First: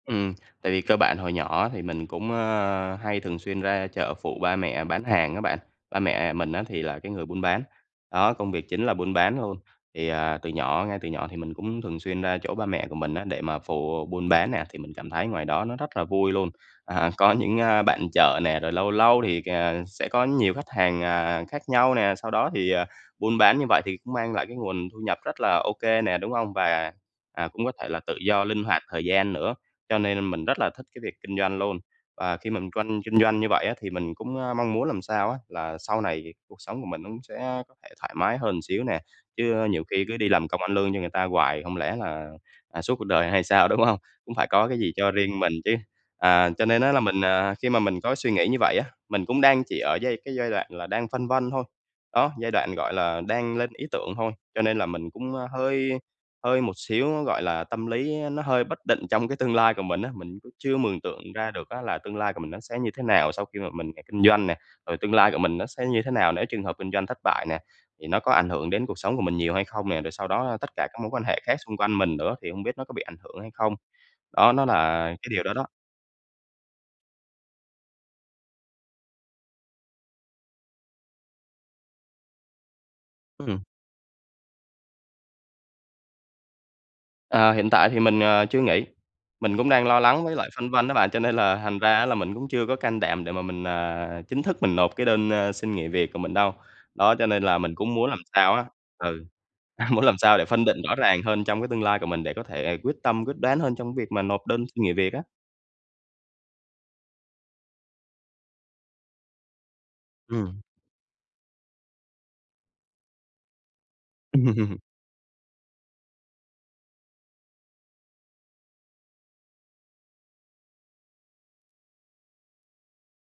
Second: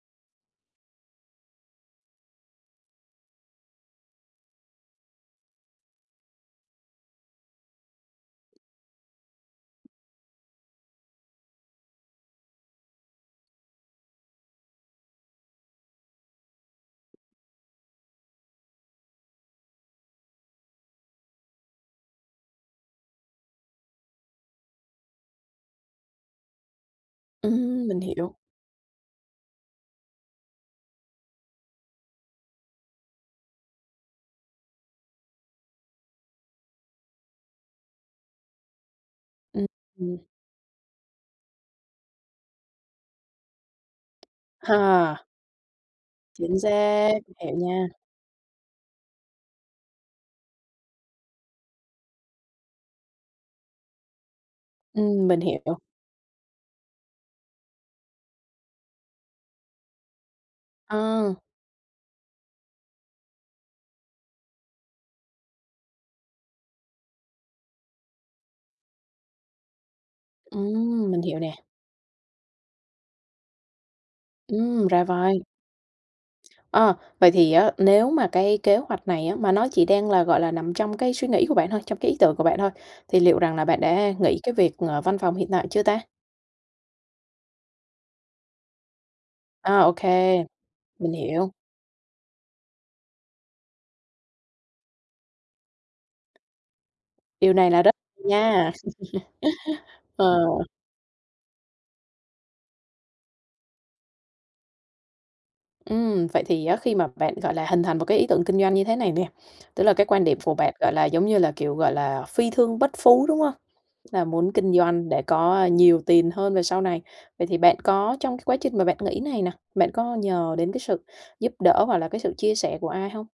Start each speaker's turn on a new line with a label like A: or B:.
A: Ừm, tại vì cơ bản hồi nhỏ thì mình cũng, ơ, hay thường xuyên ra chợ phụ ba mẹ bán hàng á bạn, ba mẹ mình á thì là cái người buôn bán, đó, công việc chính là buôn bán luôn. Thì, à, từ nhỏ ngay từ nhỏ thì mình cũng thường xuyên ra chỗ ba mẹ của mình á để mà phụ buôn bán nè, thì mình cảm thấy ngoài đó nó rất là vui luôn. À, có những, a, bạn chợ nè, rồi lâu lâu thì, à, sẽ có nhiều khách hàng, à, khác nhau nè, sau đó thì, à, buôn bán như vậy thì cũng mang lại cái nguồn thu nhập rất là ô kê nè, đúng hông? Và, à, cũng có
B: Ưm,
A: thể
B: mình
A: là tự
B: hiểu.
A: do linh hoạt thời gian nữa, cho nên mình rất là thích cái việc kinh doanh luôn. Và khi mình tranh kinh doanh như vậy á thì mình cũng, a, mong muốn làm sao á là sau này thì cuộc sống của mình nó cũng sẽ có thể thoải mái hơn một xíu nè,
B: Ưm,
A: chứ nhiều khi cứ
B: ừm.
A: đi làm công ăn lương như người ta hoài không lẽ là, à, suốt cuộc đời hay sao, đúng hông? Cũng phải có cái gì cho
B: Hà.
A: riêng mình chứ. À,
B: Chính
A: cho nên á là
B: xác,
A: mình, à,
B: hiểu
A: khi mà
B: nha.
A: mình có suy nghĩ như vậy á, mình cũng đang chỉ ở giai cái giai đoạn là đang phân vân thôi. Đó, giai đoạn, gọi là, đang lên ý tưởng thôi, cho nên là mình
B: Ừm,
A: cũng,
B: mình
A: a,
B: hiểu.
A: hơi hơi một xíu á, gọi là, tâm lý nó hơi bất định trong cái tương lai của mình á. Mình cũng chưa mường
B: Ờ.
A: tượng ra được á là tương lai của mình nó sẽ như thế nào sau khi mà mình ra kinh doanh nè. Rồi tương lai của mình nó sẽ như thế nào nếu trường hợp kinh doanh thất bại nè, thì nó có ảnh hưởng đến cuộc sống của mình nhiều hay không nè, rồi sau đó tất cả các mối
B: Ừm, mình
A: quan
B: hiểu
A: hệ khác
B: nè.
A: xung quanh mình nữa thì hông biết nó có bị ảnh hưởng hay không. Đó, nó
B: Ưm, ra
A: là cái
B: vậy.
A: điều đó đó.
B: Ơ, vậy thì á nếu mà cái kế hoạch này á mà nó chỉ đang là, gọi là, nằm trong cái suy nghĩ của bạn thôi, trong cái ý tưởng của bạn thôi thì liệu rằng
A: Ừm.
B: là bạn đã nghỉ cái việc, ngờ, văn phòng hiện tại chưa ta?
A: Ờ, hiện tại thì mình, ờ, chưa nghỉ. Mình cũng
B: À,
A: đang
B: ô
A: lo lắng với
B: kê,
A: lại phân vân đó bạn,
B: mình
A: cho nên
B: hiểu.
A: là thành ra á là mình cũng chưa có can đảm để mà mình, à, chính thức mình nộp cái đơn, ơ, xin nghỉ việc của mình đâu. Đó, cho nên
B: Điều
A: là
B: này
A: mình
B: là
A: cũng
B: rất
A: muốn làm sao á
B: nha,
A: ừ, a, muốn làm
B: ờ.
A: sao để phân định rõ ràng hơn trong cái tương lai của mình để có thể quyết tâm, quyết đoán hơn trong cái việc mà nộp đơn nghỉ việc á.
B: Ưm, vậy thì á khi mà bạn, gọi là, hình thành một cái ý tưởng kinh doanh như thế này nè, tức là cái quan điểm của
A: Ừm.
B: bạn, gọi là, giống như là, kiểu, gọi là, phi thương bất phú, đúng hông? Là muốn kinh doanh để có nhiều tiền hơn về sau này. Vậy thì bạn có trong cái quá trình mà bạn nghĩ này nè, bạn có nhờ đến cái sự giúp đỡ hoặc là cái sự chia sẻ của ai không?